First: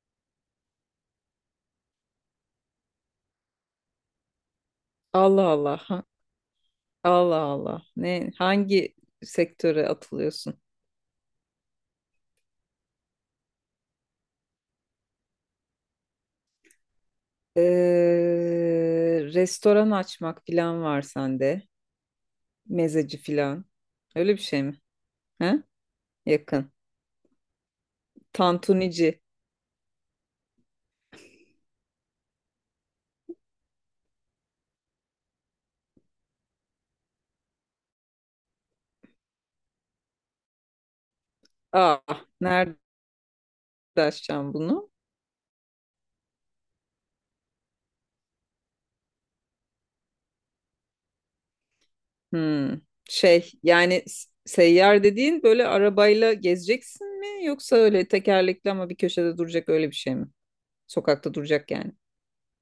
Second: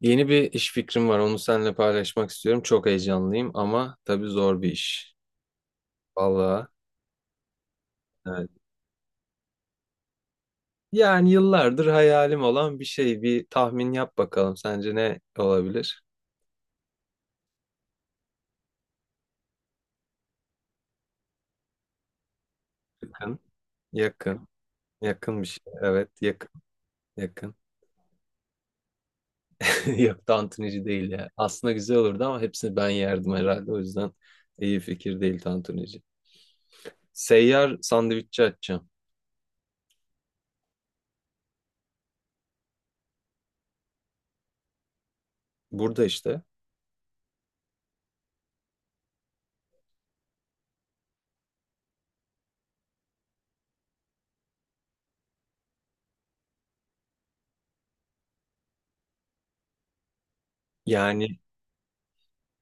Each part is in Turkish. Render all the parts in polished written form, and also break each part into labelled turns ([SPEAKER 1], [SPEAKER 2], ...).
[SPEAKER 1] Yeni bir iş fikrim var. Onu seninle paylaşmak istiyorum. Çok heyecanlıyım ama tabii zor bir iş.
[SPEAKER 2] Allah Allah.
[SPEAKER 1] Vallahi
[SPEAKER 2] Allah Allah. Ne
[SPEAKER 1] evet.
[SPEAKER 2] hangi sektöre atılıyorsun?
[SPEAKER 1] Yani yıllardır hayalim olan bir şey. Bir tahmin yap bakalım. Sence ne olabilir?
[SPEAKER 2] Restoran açmak falan var sende. Mezeci
[SPEAKER 1] Yakın.
[SPEAKER 2] falan. Öyle bir
[SPEAKER 1] Yakın.
[SPEAKER 2] şey mi?
[SPEAKER 1] Yakın bir
[SPEAKER 2] He?
[SPEAKER 1] şey. Evet, yakın.
[SPEAKER 2] Yakın.
[SPEAKER 1] Yakın.
[SPEAKER 2] Tantunici.
[SPEAKER 1] Yok, tantunici değil ya. Aslında güzel olurdu ama hepsini ben yerdim herhalde. O yüzden iyi fikir değil tantunici. Seyyar sandviççi açacağım.
[SPEAKER 2] Ah, nerede açacağım bunu?
[SPEAKER 1] Burada işte.
[SPEAKER 2] Hmm. Şey yani seyyar dediğin böyle arabayla gezeceksin mi? Yoksa öyle tekerlekli ama bir köşede duracak öyle bir şey mi?
[SPEAKER 1] Yani
[SPEAKER 2] Sokakta duracak yani.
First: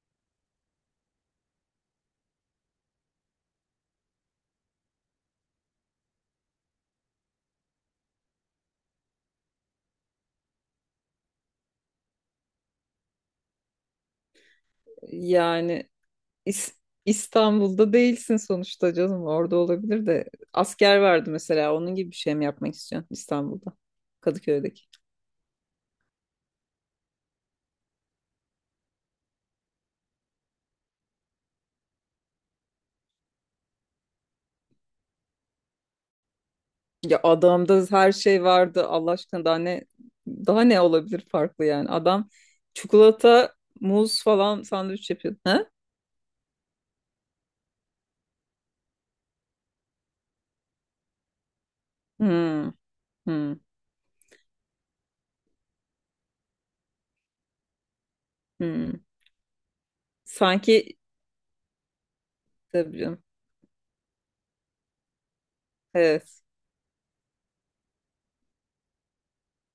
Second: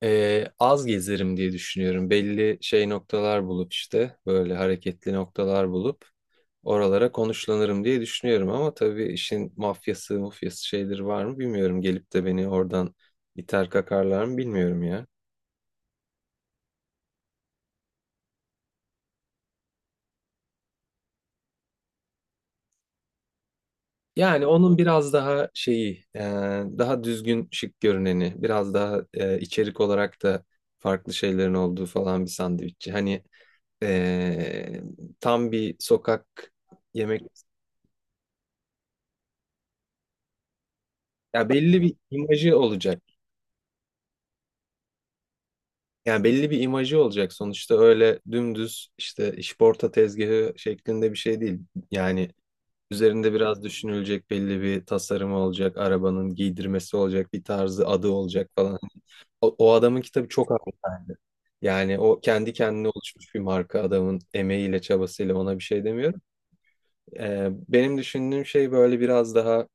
[SPEAKER 1] az gezerim diye düşünüyorum. Belli şey noktalar bulup işte böyle hareketli noktalar bulup oralara konuşlanırım diye düşünüyorum. Ama tabii işin mafyası mufyası şeyleri var mı bilmiyorum. Gelip de beni oradan iter kakarlar mı bilmiyorum ya.
[SPEAKER 2] Yani İs- İstanbul'da değilsin sonuçta canım. Orada olabilir de. Asker vardı mesela. Onun gibi bir şey mi yapmak istiyorsun İstanbul'da?
[SPEAKER 1] Yani onun
[SPEAKER 2] Kadıköy'deki.
[SPEAKER 1] biraz daha şeyi daha düzgün şık görüneni biraz daha içerik olarak da farklı şeylerin olduğu falan bir sandviççi. Hani e, tam bir sokak
[SPEAKER 2] Ya
[SPEAKER 1] yemek
[SPEAKER 2] adamda her şey vardı. Allah aşkına daha ne olabilir
[SPEAKER 1] ya
[SPEAKER 2] farklı
[SPEAKER 1] belli
[SPEAKER 2] yani.
[SPEAKER 1] bir
[SPEAKER 2] Adam
[SPEAKER 1] imajı olacak.
[SPEAKER 2] çikolata, muz falan sandviç yapıyordu. Ha?
[SPEAKER 1] Yani belli bir imajı olacak sonuçta öyle dümdüz işte işporta tezgahı şeklinde bir şey değil. Yani
[SPEAKER 2] Hmm,
[SPEAKER 1] üzerinde
[SPEAKER 2] hmm,
[SPEAKER 1] biraz düşünülecek belli bir tasarımı olacak, arabanın giydirmesi olacak, bir tarzı adı olacak falan.
[SPEAKER 2] hmm.
[SPEAKER 1] O adamın kitabı çok haklı.
[SPEAKER 2] Sanki.
[SPEAKER 1] Yani o kendi kendine
[SPEAKER 2] Tabii canım.
[SPEAKER 1] oluşmuş bir marka adamın emeğiyle çabasıyla ona bir şey demiyorum.
[SPEAKER 2] Evet.
[SPEAKER 1] Benim düşündüğüm şey böyle biraz daha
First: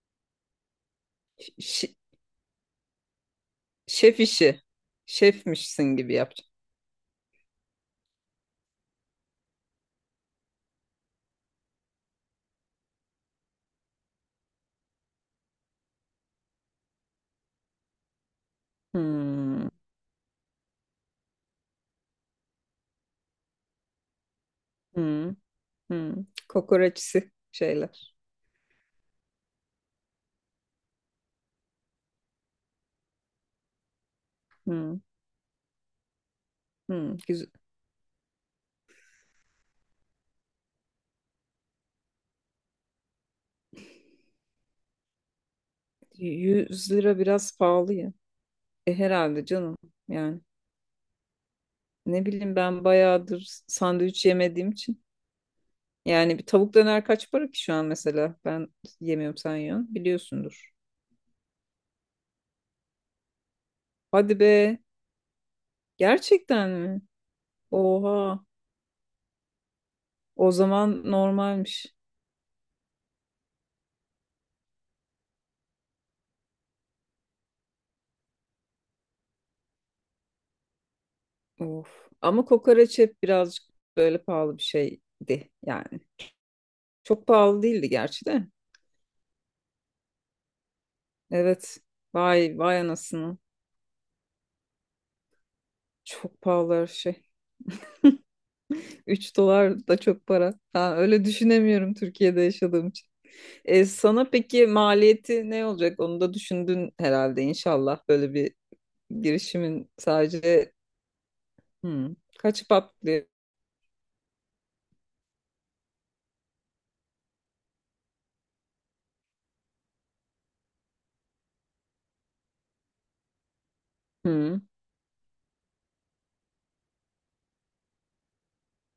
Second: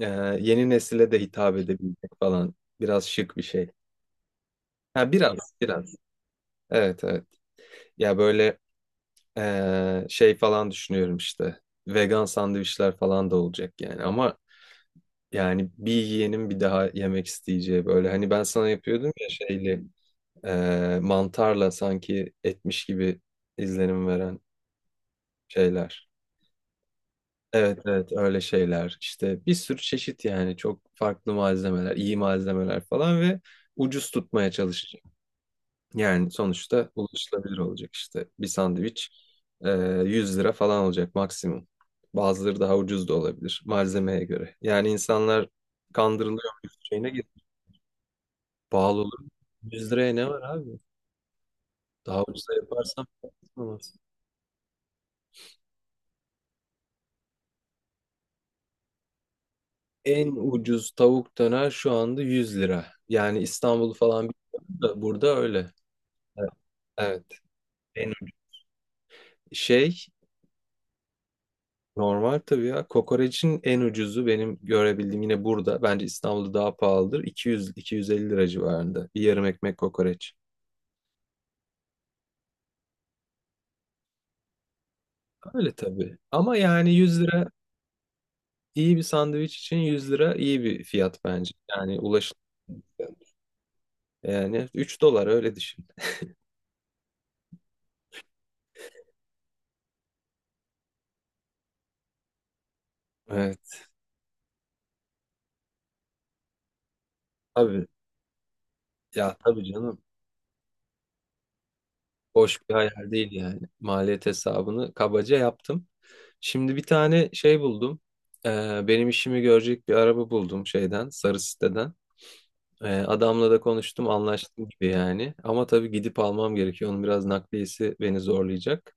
[SPEAKER 1] e, yeni nesile de hitap
[SPEAKER 2] Ş-
[SPEAKER 1] edebilecek falan biraz şık bir şey.
[SPEAKER 2] şef işi.
[SPEAKER 1] Ha, biraz
[SPEAKER 2] Şefmişsin
[SPEAKER 1] biraz,
[SPEAKER 2] gibi yapacağım.
[SPEAKER 1] evet evet. Ya böyle şey falan düşünüyorum işte. Vegan sandviçler falan da olacak yani. Ama yani bir yiyenin bir daha yemek isteyeceği böyle. Hani ben sana yapıyordum ya
[SPEAKER 2] Hmm,
[SPEAKER 1] şeyli mantarla sanki etmiş gibi izlenim veren
[SPEAKER 2] hmm,
[SPEAKER 1] şeyler.
[SPEAKER 2] hmm. Kokoreçsi
[SPEAKER 1] Evet evet,
[SPEAKER 2] şeyler.
[SPEAKER 1] öyle şeyler. İşte bir sürü çeşit yani çok farklı malzemeler, iyi malzemeler falan ve ucuz tutmaya
[SPEAKER 2] Hmm,
[SPEAKER 1] çalışacağım. Yani sonuçta
[SPEAKER 2] hmm. Güzel.
[SPEAKER 1] ulaşılabilir olacak işte. Bir sandviç e, 100 lira falan olacak maksimum. Bazıları daha ucuz da olabilir malzemeye göre. Yani insanlar kandırılıyor bir
[SPEAKER 2] 100
[SPEAKER 1] şeyine
[SPEAKER 2] lira
[SPEAKER 1] gir.
[SPEAKER 2] biraz pahalı ya. E
[SPEAKER 1] Pahalı olur.
[SPEAKER 2] herhalde canım.
[SPEAKER 1] 100 liraya ne
[SPEAKER 2] Yani
[SPEAKER 1] var abi? Daha
[SPEAKER 2] ne
[SPEAKER 1] ucuza
[SPEAKER 2] bileyim ben
[SPEAKER 1] yaparsam
[SPEAKER 2] bayağıdır
[SPEAKER 1] olmaz.
[SPEAKER 2] sandviç yemediğim için. Yani bir tavuk döner kaç para ki şu an mesela? Ben yemiyorum, sen yiyorsun.
[SPEAKER 1] En
[SPEAKER 2] Biliyorsundur.
[SPEAKER 1] ucuz tavuk döner şu anda 100 lira. Yani İstanbul'u falan
[SPEAKER 2] Hadi be.
[SPEAKER 1] bilmiyorum da burada öyle. Evet.
[SPEAKER 2] Gerçekten mi?
[SPEAKER 1] Evet. En ucuz
[SPEAKER 2] Oha.
[SPEAKER 1] şey.
[SPEAKER 2] O zaman normalmiş.
[SPEAKER 1] Normal tabii ya. Kokoreçin en ucuzu benim görebildiğim yine burada. Bence İstanbul'da daha pahalıdır. 200-250 lira civarında. Bir yarım ekmek kokoreç.
[SPEAKER 2] Of. Ama kokoreç hep birazcık böyle pahalı bir şeydi
[SPEAKER 1] Öyle
[SPEAKER 2] yani.
[SPEAKER 1] tabii. Ama yani 100
[SPEAKER 2] Çok
[SPEAKER 1] lira,
[SPEAKER 2] pahalı değildi gerçi de.
[SPEAKER 1] iyi bir sandviç için 100 lira iyi bir fiyat bence.
[SPEAKER 2] Evet.
[SPEAKER 1] Yani ulaşılır.
[SPEAKER 2] Vay vay anasını.
[SPEAKER 1] Yani 3 dolar öyle düşün.
[SPEAKER 2] Çok pahalı her şey. 3 dolar da çok para. Ha, öyle düşünemiyorum Türkiye'de yaşadığım için.
[SPEAKER 1] Evet.
[SPEAKER 2] E, sana peki maliyeti ne olacak? Onu da düşündün herhalde
[SPEAKER 1] Tabii.
[SPEAKER 2] inşallah böyle bir
[SPEAKER 1] Ya tabii
[SPEAKER 2] girişimin
[SPEAKER 1] canım.
[SPEAKER 2] sadece
[SPEAKER 1] Boş
[SPEAKER 2] kaç
[SPEAKER 1] bir hayal
[SPEAKER 2] farklı
[SPEAKER 1] değil yani. Maliyet hesabını kabaca yaptım. Şimdi bir tane şey buldum. Benim işimi görecek bir araba buldum şeyden, sarı siteden. Adamla da konuştum,
[SPEAKER 2] hmm,
[SPEAKER 1] anlaştım gibi yani. Ama tabii gidip almam gerekiyor. Onun biraz nakliyesi beni zorlayacak.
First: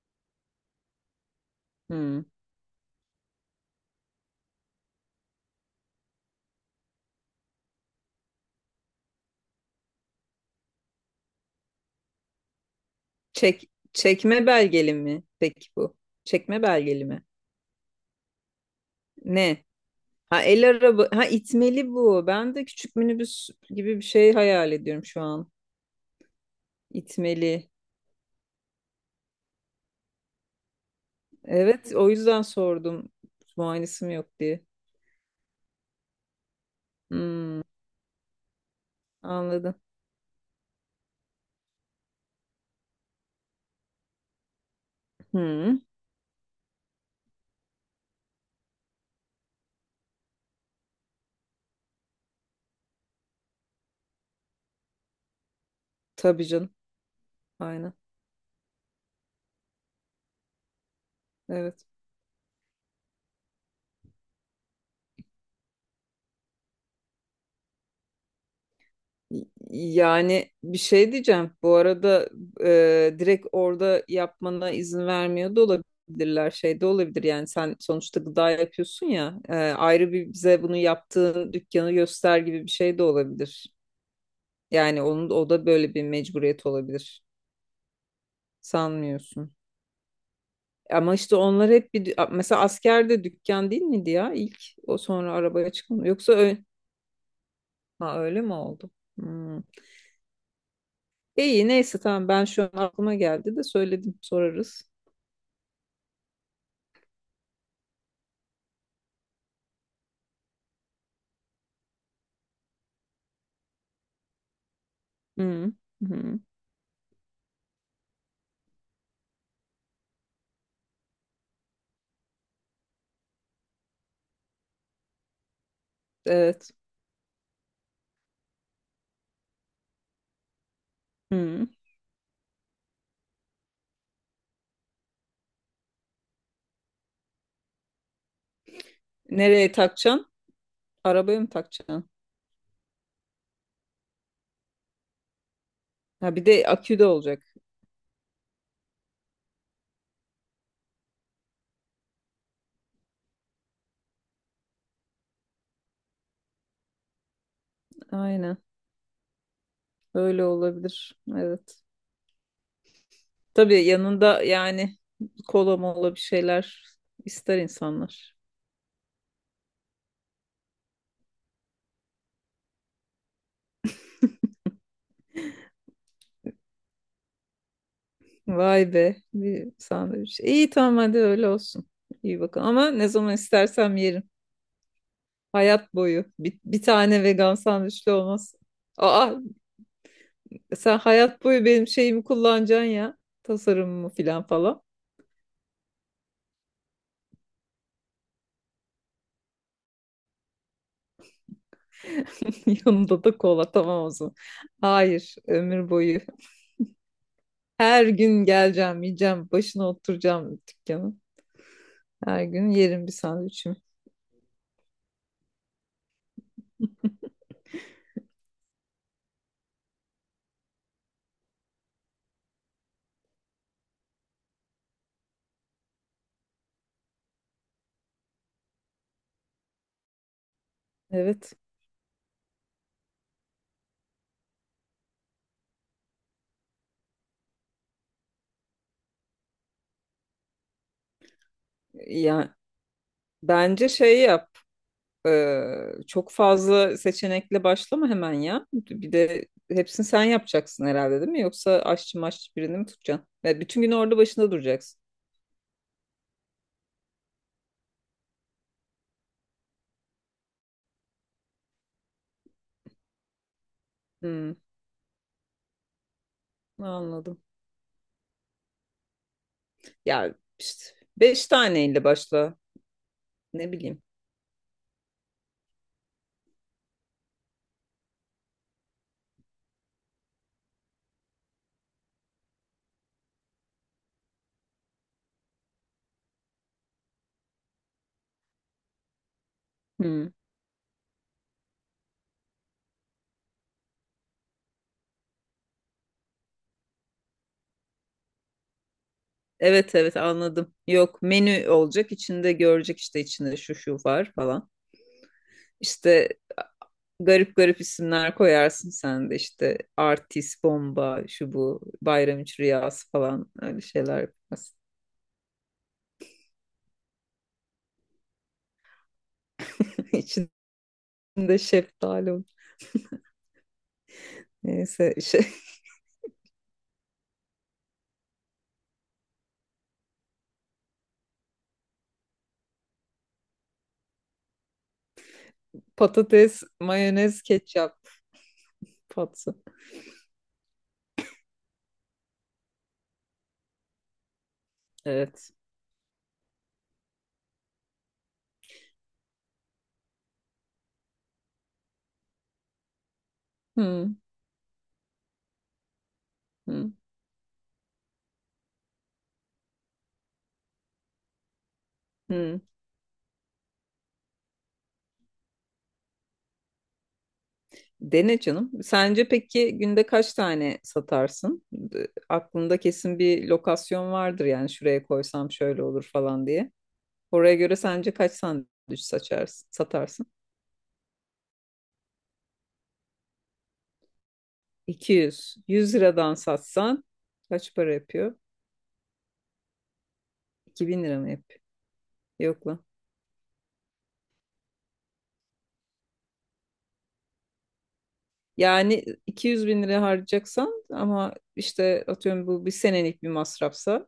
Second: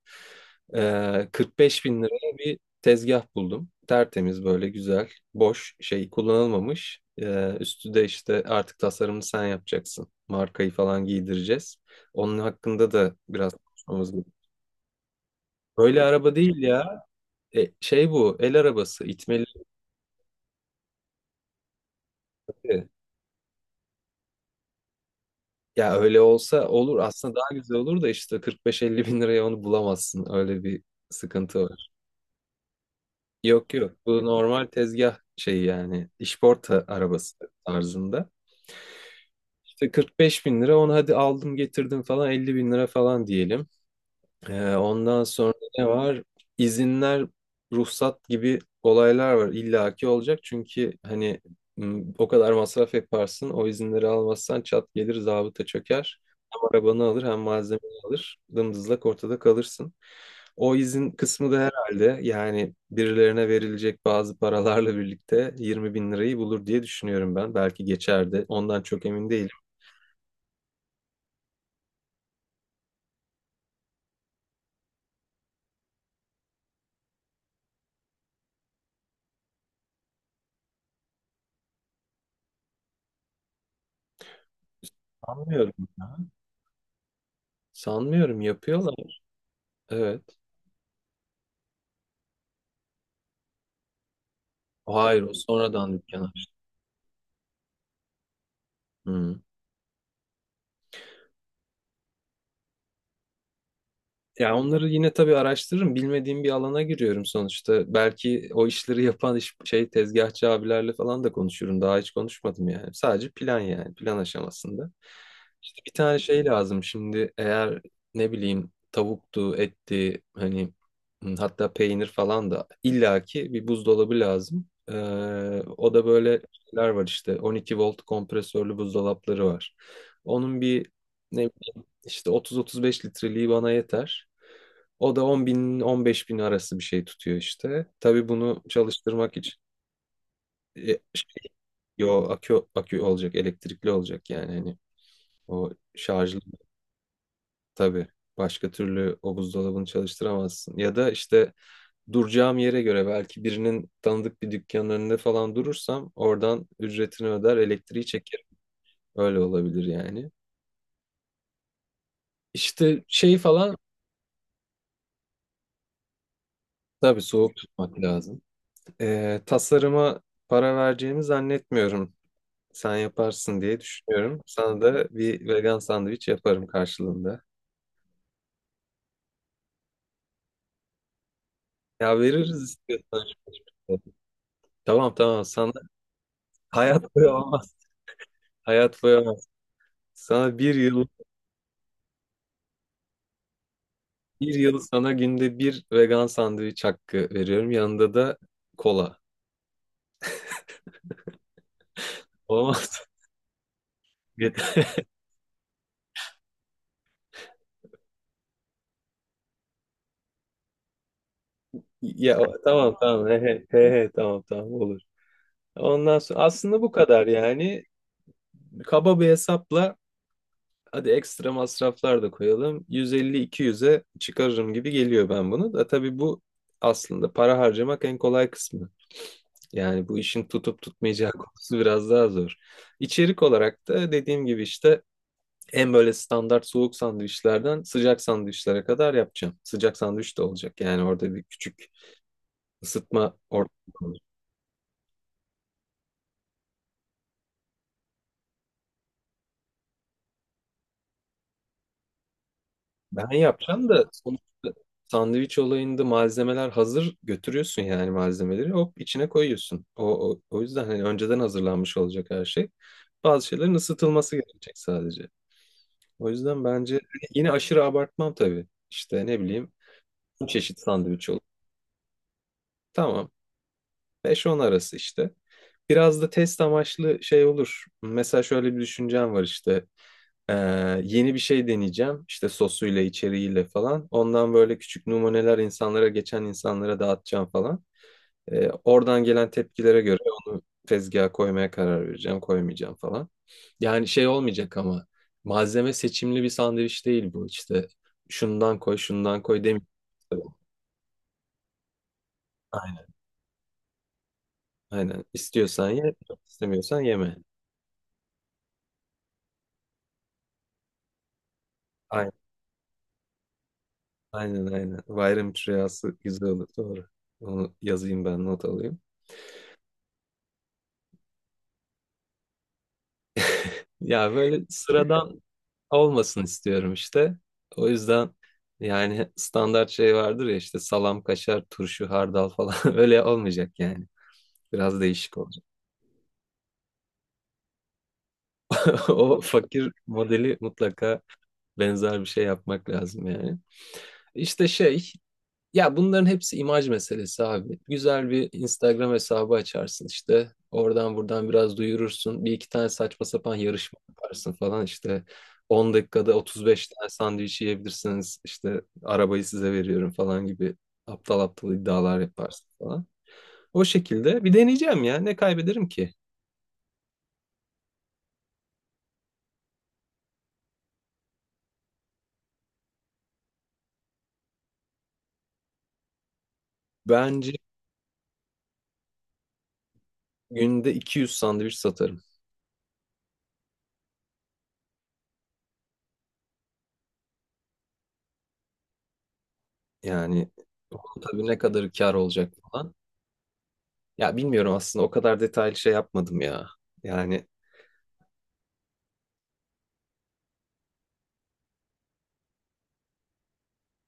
[SPEAKER 1] 45 bin
[SPEAKER 2] hmm.
[SPEAKER 1] liraya bir tezgah buldum. Tertemiz böyle güzel, boş şey kullanılmamış. Üstü de işte artık tasarımını sen yapacaksın. Markayı falan giydireceğiz. Onun hakkında da biraz
[SPEAKER 2] Çek,
[SPEAKER 1] konuşmamız gerekiyor.
[SPEAKER 2] çekme belgeli mi? Peki bu.
[SPEAKER 1] Böyle araba değil
[SPEAKER 2] Çekme
[SPEAKER 1] ya.
[SPEAKER 2] belgeli mi?
[SPEAKER 1] Şey bu, el arabası, itmeli.
[SPEAKER 2] Ne? Ha el araba, ha itmeli bu. Ben de küçük minibüs gibi bir şey hayal ediyorum şu an.
[SPEAKER 1] Ya öyle olsa olur. Aslında daha
[SPEAKER 2] İtmeli.
[SPEAKER 1] güzel olur da işte 45-50 bin liraya onu bulamazsın. Öyle bir sıkıntı var.
[SPEAKER 2] Evet, o yüzden sordum.
[SPEAKER 1] Yok yok.
[SPEAKER 2] Muayenesi mi
[SPEAKER 1] Bu
[SPEAKER 2] yok diye.
[SPEAKER 1] normal tezgah şeyi yani. İşporta arabası
[SPEAKER 2] Hmm,
[SPEAKER 1] tarzında.
[SPEAKER 2] Anladım.
[SPEAKER 1] İşte 45 bin lira, onu hadi aldım getirdim falan 50 bin lira falan diyelim. Ondan sonra
[SPEAKER 2] Hmm,
[SPEAKER 1] ne var? İzinler, ruhsat gibi olaylar var. İllaki olacak çünkü hani o kadar masraf yaparsın. O izinleri almazsan çat gelir zabıta çöker.
[SPEAKER 2] tabii
[SPEAKER 1] Hem
[SPEAKER 2] canım.
[SPEAKER 1] arabanı alır hem
[SPEAKER 2] Aynen.
[SPEAKER 1] malzemeni alır. Dımdızlak ortada kalırsın. O izin kısmı da
[SPEAKER 2] Evet.
[SPEAKER 1] herhalde yani birilerine verilecek bazı paralarla birlikte 20 bin lirayı bulur diye düşünüyorum ben. Belki geçerdi. Ondan çok emin değilim.
[SPEAKER 2] Yani bir şey diyeceğim. Bu arada direkt orada yapmana izin vermiyor da olabilirler. Şey de olabilir yani sen sonuçta gıda yapıyorsun ya. Ayrı bir bize bunu yaptığın dükkanı göster gibi bir şey de olabilir. Yani onun o da
[SPEAKER 1] Sanmıyorum
[SPEAKER 2] böyle bir
[SPEAKER 1] ya.
[SPEAKER 2] mecburiyet olabilir.
[SPEAKER 1] Sanmıyorum yapıyorlar.
[SPEAKER 2] Sanmıyorsun.
[SPEAKER 1] Evet.
[SPEAKER 2] Ama işte onlar hep bir mesela askerde dükkan değil miydi ya ilk o
[SPEAKER 1] Hayır,
[SPEAKER 2] sonra
[SPEAKER 1] o
[SPEAKER 2] arabaya
[SPEAKER 1] sonradan
[SPEAKER 2] çıkmadı.
[SPEAKER 1] dükkan
[SPEAKER 2] Yoksa
[SPEAKER 1] aç.
[SPEAKER 2] öyle, ha, öyle mi oldu?
[SPEAKER 1] Hı.
[SPEAKER 2] Hmm. E, İyi neyse tamam ben şu an aklıma geldi de söyledim,
[SPEAKER 1] Ya
[SPEAKER 2] sorarız.
[SPEAKER 1] onları yine tabii araştırırım. Bilmediğim bir alana giriyorum sonuçta. Belki o işleri yapan iş, şey tezgahçı abilerle falan da konuşurum. Daha hiç konuşmadım yani. Sadece plan yani. Plan aşamasında.
[SPEAKER 2] Hı
[SPEAKER 1] İşte bir tane
[SPEAKER 2] hı.
[SPEAKER 1] şey lazım şimdi. Eğer ne bileyim tavuktu, etti hani hı, hatta peynir falan da illaki bir buzdolabı lazım. O da böyle
[SPEAKER 2] Evet.
[SPEAKER 1] şeyler var işte. 12 volt kompresörlü buzdolapları var. Onun bir ne.
[SPEAKER 2] Hı.
[SPEAKER 1] İşte 30-35 litreliği bana yeter. O da 10 bin 15 bin arası bir şey tutuyor işte. Tabii bunu çalıştırmak için
[SPEAKER 2] Nereye takacaksın?
[SPEAKER 1] e,
[SPEAKER 2] Arabaya
[SPEAKER 1] şey,
[SPEAKER 2] mı takacaksın?
[SPEAKER 1] yo, akü olacak, elektrikli olacak yani hani o
[SPEAKER 2] Ha
[SPEAKER 1] şarjlı
[SPEAKER 2] bir de akü de olacak.
[SPEAKER 1] tabii. Başka türlü o buzdolabını çalıştıramazsın. Ya da işte duracağım yere göre belki birinin tanıdık bir dükkanın önünde falan durursam oradan ücretini öder, elektriği çekerim.
[SPEAKER 2] Aynen.
[SPEAKER 1] Öyle olabilir yani.
[SPEAKER 2] Öyle olabilir. Evet.
[SPEAKER 1] İşte şey falan,
[SPEAKER 2] Tabii yanında yani kola mola bir şeyler
[SPEAKER 1] tabii soğuk
[SPEAKER 2] ister
[SPEAKER 1] tutmak
[SPEAKER 2] insanlar.
[SPEAKER 1] lazım. Tasarıma para vereceğimi zannetmiyorum. Sen yaparsın diye düşünüyorum. Sana da bir vegan sandviç yaparım karşılığında.
[SPEAKER 2] Vay be. Bir sandviç. İyi, tamam, hadi öyle olsun.
[SPEAKER 1] Ya
[SPEAKER 2] İyi bakın.
[SPEAKER 1] veririz
[SPEAKER 2] Ama ne
[SPEAKER 1] istiyorsan
[SPEAKER 2] zaman istersem
[SPEAKER 1] şimdi.
[SPEAKER 2] yerim.
[SPEAKER 1] Tamam tamam sana
[SPEAKER 2] Hayat boyu. Bir, bir
[SPEAKER 1] hayat
[SPEAKER 2] tane
[SPEAKER 1] boyu
[SPEAKER 2] vegan
[SPEAKER 1] olmaz.
[SPEAKER 2] sandviçli olmaz.
[SPEAKER 1] Hayat boyu
[SPEAKER 2] Aa,
[SPEAKER 1] olmaz. Sana bir
[SPEAKER 2] sen
[SPEAKER 1] yıl,
[SPEAKER 2] hayat boyu benim şeyimi kullanacaksın ya. Tasarımımı filan
[SPEAKER 1] bir yıl
[SPEAKER 2] falan.
[SPEAKER 1] sana günde bir vegan sandviç hakkı veriyorum. Yanında da kola. Olmaz.
[SPEAKER 2] Yanında da kola tamam olsun. Hayır, ömür boyu. Her gün geleceğim, yiyeceğim, başına oturacağım dükkanın.
[SPEAKER 1] Ya
[SPEAKER 2] Her gün
[SPEAKER 1] tamam
[SPEAKER 2] yerim bir
[SPEAKER 1] tamam, he, he,
[SPEAKER 2] sandviçimi.
[SPEAKER 1] he, he, tamam tamam olur. Ondan sonra aslında bu kadar yani. Kaba bir hesapla. Hadi ekstra masraflar da koyalım. 150-200'e çıkarırım gibi geliyor ben bunu. Da tabii bu aslında para harcamak en kolay kısmı. Yani bu işin tutup tutmayacağı
[SPEAKER 2] Evet.
[SPEAKER 1] konusu biraz daha zor. İçerik olarak da dediğim gibi işte en böyle standart soğuk sandviçlerden sıcak sandviçlere kadar yapacağım. Sıcak sandviç de olacak. Yani orada bir küçük
[SPEAKER 2] Yani
[SPEAKER 1] ısıtma
[SPEAKER 2] bence
[SPEAKER 1] ortamı.
[SPEAKER 2] şey yap. Çok fazla seçenekle başlama hemen ya. Bir de hepsini sen yapacaksın herhalde değil mi? Yoksa aşçı maşçı birini mi tutacaksın?
[SPEAKER 1] Ben
[SPEAKER 2] Ve bütün
[SPEAKER 1] yapacağım
[SPEAKER 2] gün
[SPEAKER 1] da
[SPEAKER 2] orada başında
[SPEAKER 1] sonuçta
[SPEAKER 2] duracaksın.
[SPEAKER 1] sandviç olayında malzemeler hazır götürüyorsun yani malzemeleri hop içine koyuyorsun. O yüzden hani önceden hazırlanmış olacak her şey. Bazı şeylerin ısıtılması
[SPEAKER 2] Hmm,
[SPEAKER 1] gerekecek sadece. O yüzden bence
[SPEAKER 2] Anladım.
[SPEAKER 1] yine aşırı abartmam tabii. İşte ne bileyim
[SPEAKER 2] Ya
[SPEAKER 1] bir çeşit
[SPEAKER 2] işte
[SPEAKER 1] sandviç olur.
[SPEAKER 2] beş taneyle başla.
[SPEAKER 1] Tamam,
[SPEAKER 2] Ne bileyim.
[SPEAKER 1] beş on arası işte. Biraz da test amaçlı şey olur. Mesela şöyle bir düşüncem var işte. Ee, yeni bir şey deneyeceğim. İşte sosuyla, içeriğiyle falan. Ondan böyle küçük numuneler insanlara, geçen insanlara dağıtacağım falan. Oradan gelen tepkilere göre
[SPEAKER 2] Hmm.
[SPEAKER 1] onu tezgaha koymaya karar vereceğim, koymayacağım falan. Yani şey olmayacak ama malzeme seçimli bir sandviç değil bu. İşte şundan koy, şundan koy demiyorum.
[SPEAKER 2] Evet, evet, anladım. Yok, menü olacak içinde görecek
[SPEAKER 1] Aynen,
[SPEAKER 2] işte içinde şu şu var falan.
[SPEAKER 1] aynen. İstiyorsan ye,
[SPEAKER 2] İşte
[SPEAKER 1] istemiyorsan yeme.
[SPEAKER 2] garip garip isimler koyarsın sen de, işte artist, bomba, şu bu,
[SPEAKER 1] Aynen,
[SPEAKER 2] bayram üç rüyası falan, öyle şeyler
[SPEAKER 1] aynen,
[SPEAKER 2] yaparsın.
[SPEAKER 1] aynen. Bayram rüyası güzel olur, doğru. Onu yazayım ben, not alayım.
[SPEAKER 2] İçinde şeftali olur.
[SPEAKER 1] Ya böyle
[SPEAKER 2] Neyse
[SPEAKER 1] sıradan
[SPEAKER 2] şey,
[SPEAKER 1] olmasın istiyorum işte. O yüzden yani standart şey vardır ya işte salam, kaşar, turşu, hardal falan öyle olmayacak yani. Biraz değişik olacak.
[SPEAKER 2] patates, mayonez, ketçap,
[SPEAKER 1] O
[SPEAKER 2] patsı.
[SPEAKER 1] fakir modeli mutlaka benzer bir şey yapmak lazım yani. İşte şey.
[SPEAKER 2] Evet.
[SPEAKER 1] Ya bunların hepsi imaj meselesi abi. Güzel bir Instagram hesabı açarsın işte. Oradan buradan biraz duyurursun. Bir iki tane saçma sapan yarışma
[SPEAKER 2] Hmm,
[SPEAKER 1] yaparsın falan işte. 10 dakikada 35
[SPEAKER 2] hmm,
[SPEAKER 1] tane sandviç yiyebilirsiniz. İşte arabayı size veriyorum falan gibi aptal aptal iddialar
[SPEAKER 2] hmm.
[SPEAKER 1] yaparsın falan. O şekilde bir deneyeceğim ya. Ne kaybederim ki?
[SPEAKER 2] Dene canım. Sence peki günde kaç tane satarsın? Aklında kesin bir lokasyon vardır yani şuraya koysam şöyle olur falan diye.
[SPEAKER 1] Bence
[SPEAKER 2] Oraya göre sence kaç sandviç saçarsın, satarsın?
[SPEAKER 1] günde 200 sandviç satarım.
[SPEAKER 2] 200. 100 liradan satsan kaç para yapıyor?
[SPEAKER 1] Yani
[SPEAKER 2] 2000 lira mı
[SPEAKER 1] tabii ne
[SPEAKER 2] yapıyor?
[SPEAKER 1] kadar kar olacak
[SPEAKER 2] Yok lan.
[SPEAKER 1] falan. Ya bilmiyorum aslında o kadar detaylı şey yapmadım ya. Yani
[SPEAKER 2] Yani 200 bin lira harcayacaksan ama işte atıyorum bu bir senelik bir masrafsa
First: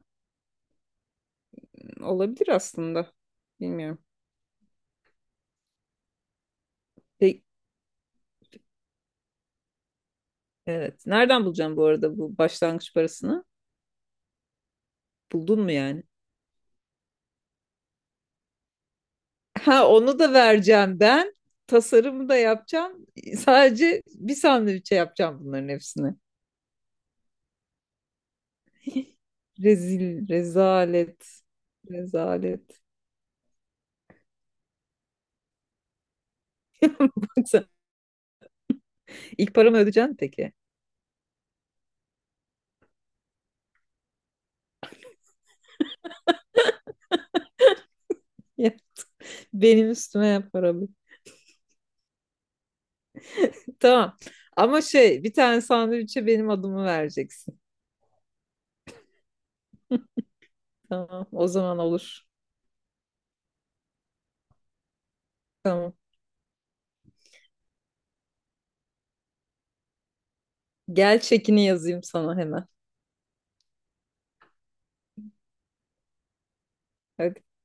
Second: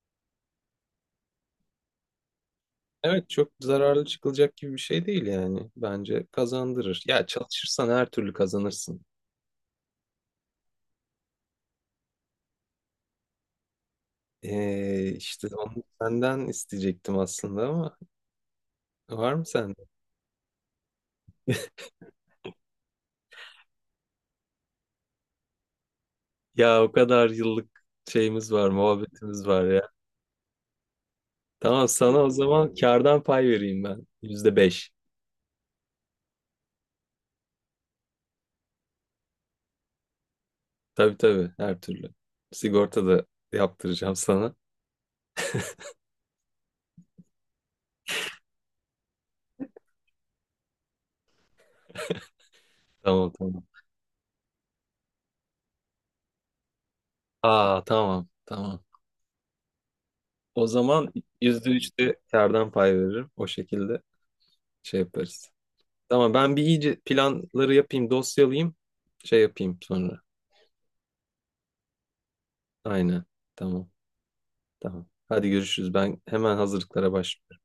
[SPEAKER 2] olabilir aslında.
[SPEAKER 1] evet, çok
[SPEAKER 2] Bilmiyorum.
[SPEAKER 1] zararlı çıkılacak gibi bir şey değil yani. Bence kazandırır. Ya
[SPEAKER 2] Peki,
[SPEAKER 1] çalışırsan her türlü kazanırsın.
[SPEAKER 2] evet. Nereden bulacağım bu arada bu başlangıç parasını?
[SPEAKER 1] İşte
[SPEAKER 2] Buldun mu
[SPEAKER 1] onu
[SPEAKER 2] yani?
[SPEAKER 1] senden isteyecektim aslında ama var mı sende?
[SPEAKER 2] Ha, onu da vereceğim ben. Tasarımı da yapacağım. Sadece bir sandviçe yapacağım bunların hepsini.
[SPEAKER 1] Ya o kadar yıllık şeyimiz var, muhabbetimiz var ya.
[SPEAKER 2] Rezil, rezalet,
[SPEAKER 1] Tamam sana o
[SPEAKER 2] rezalet.
[SPEAKER 1] zaman kardan pay vereyim ben. %5.
[SPEAKER 2] Yoksa ilk paramı ödeyeceksin peki.
[SPEAKER 1] Tabii tabii, her türlü. Sigorta da yaptıracağım sana.
[SPEAKER 2] Ya, benim üstüme yap paramı.
[SPEAKER 1] Tamam tamam.
[SPEAKER 2] Tamam. Ama şey bir tane sandviçe benim adımı vereceksin.
[SPEAKER 1] Aa tamam tamam. O zaman
[SPEAKER 2] Tamam, o
[SPEAKER 1] yüzde
[SPEAKER 2] zaman
[SPEAKER 1] üçte
[SPEAKER 2] olur.
[SPEAKER 1] kardan pay veririm. O şekilde şey yaparız.
[SPEAKER 2] Tamam.
[SPEAKER 1] Tamam ben bir iyice planları yapayım, dosyalayayım. Şey yapayım sonra.
[SPEAKER 2] Gel çekini yazayım sana hemen.
[SPEAKER 1] Aynen. Tamam. Tamam. Hadi görüşürüz. Ben hemen hazırlıklara
[SPEAKER 2] Hadi.
[SPEAKER 1] başlıyorum.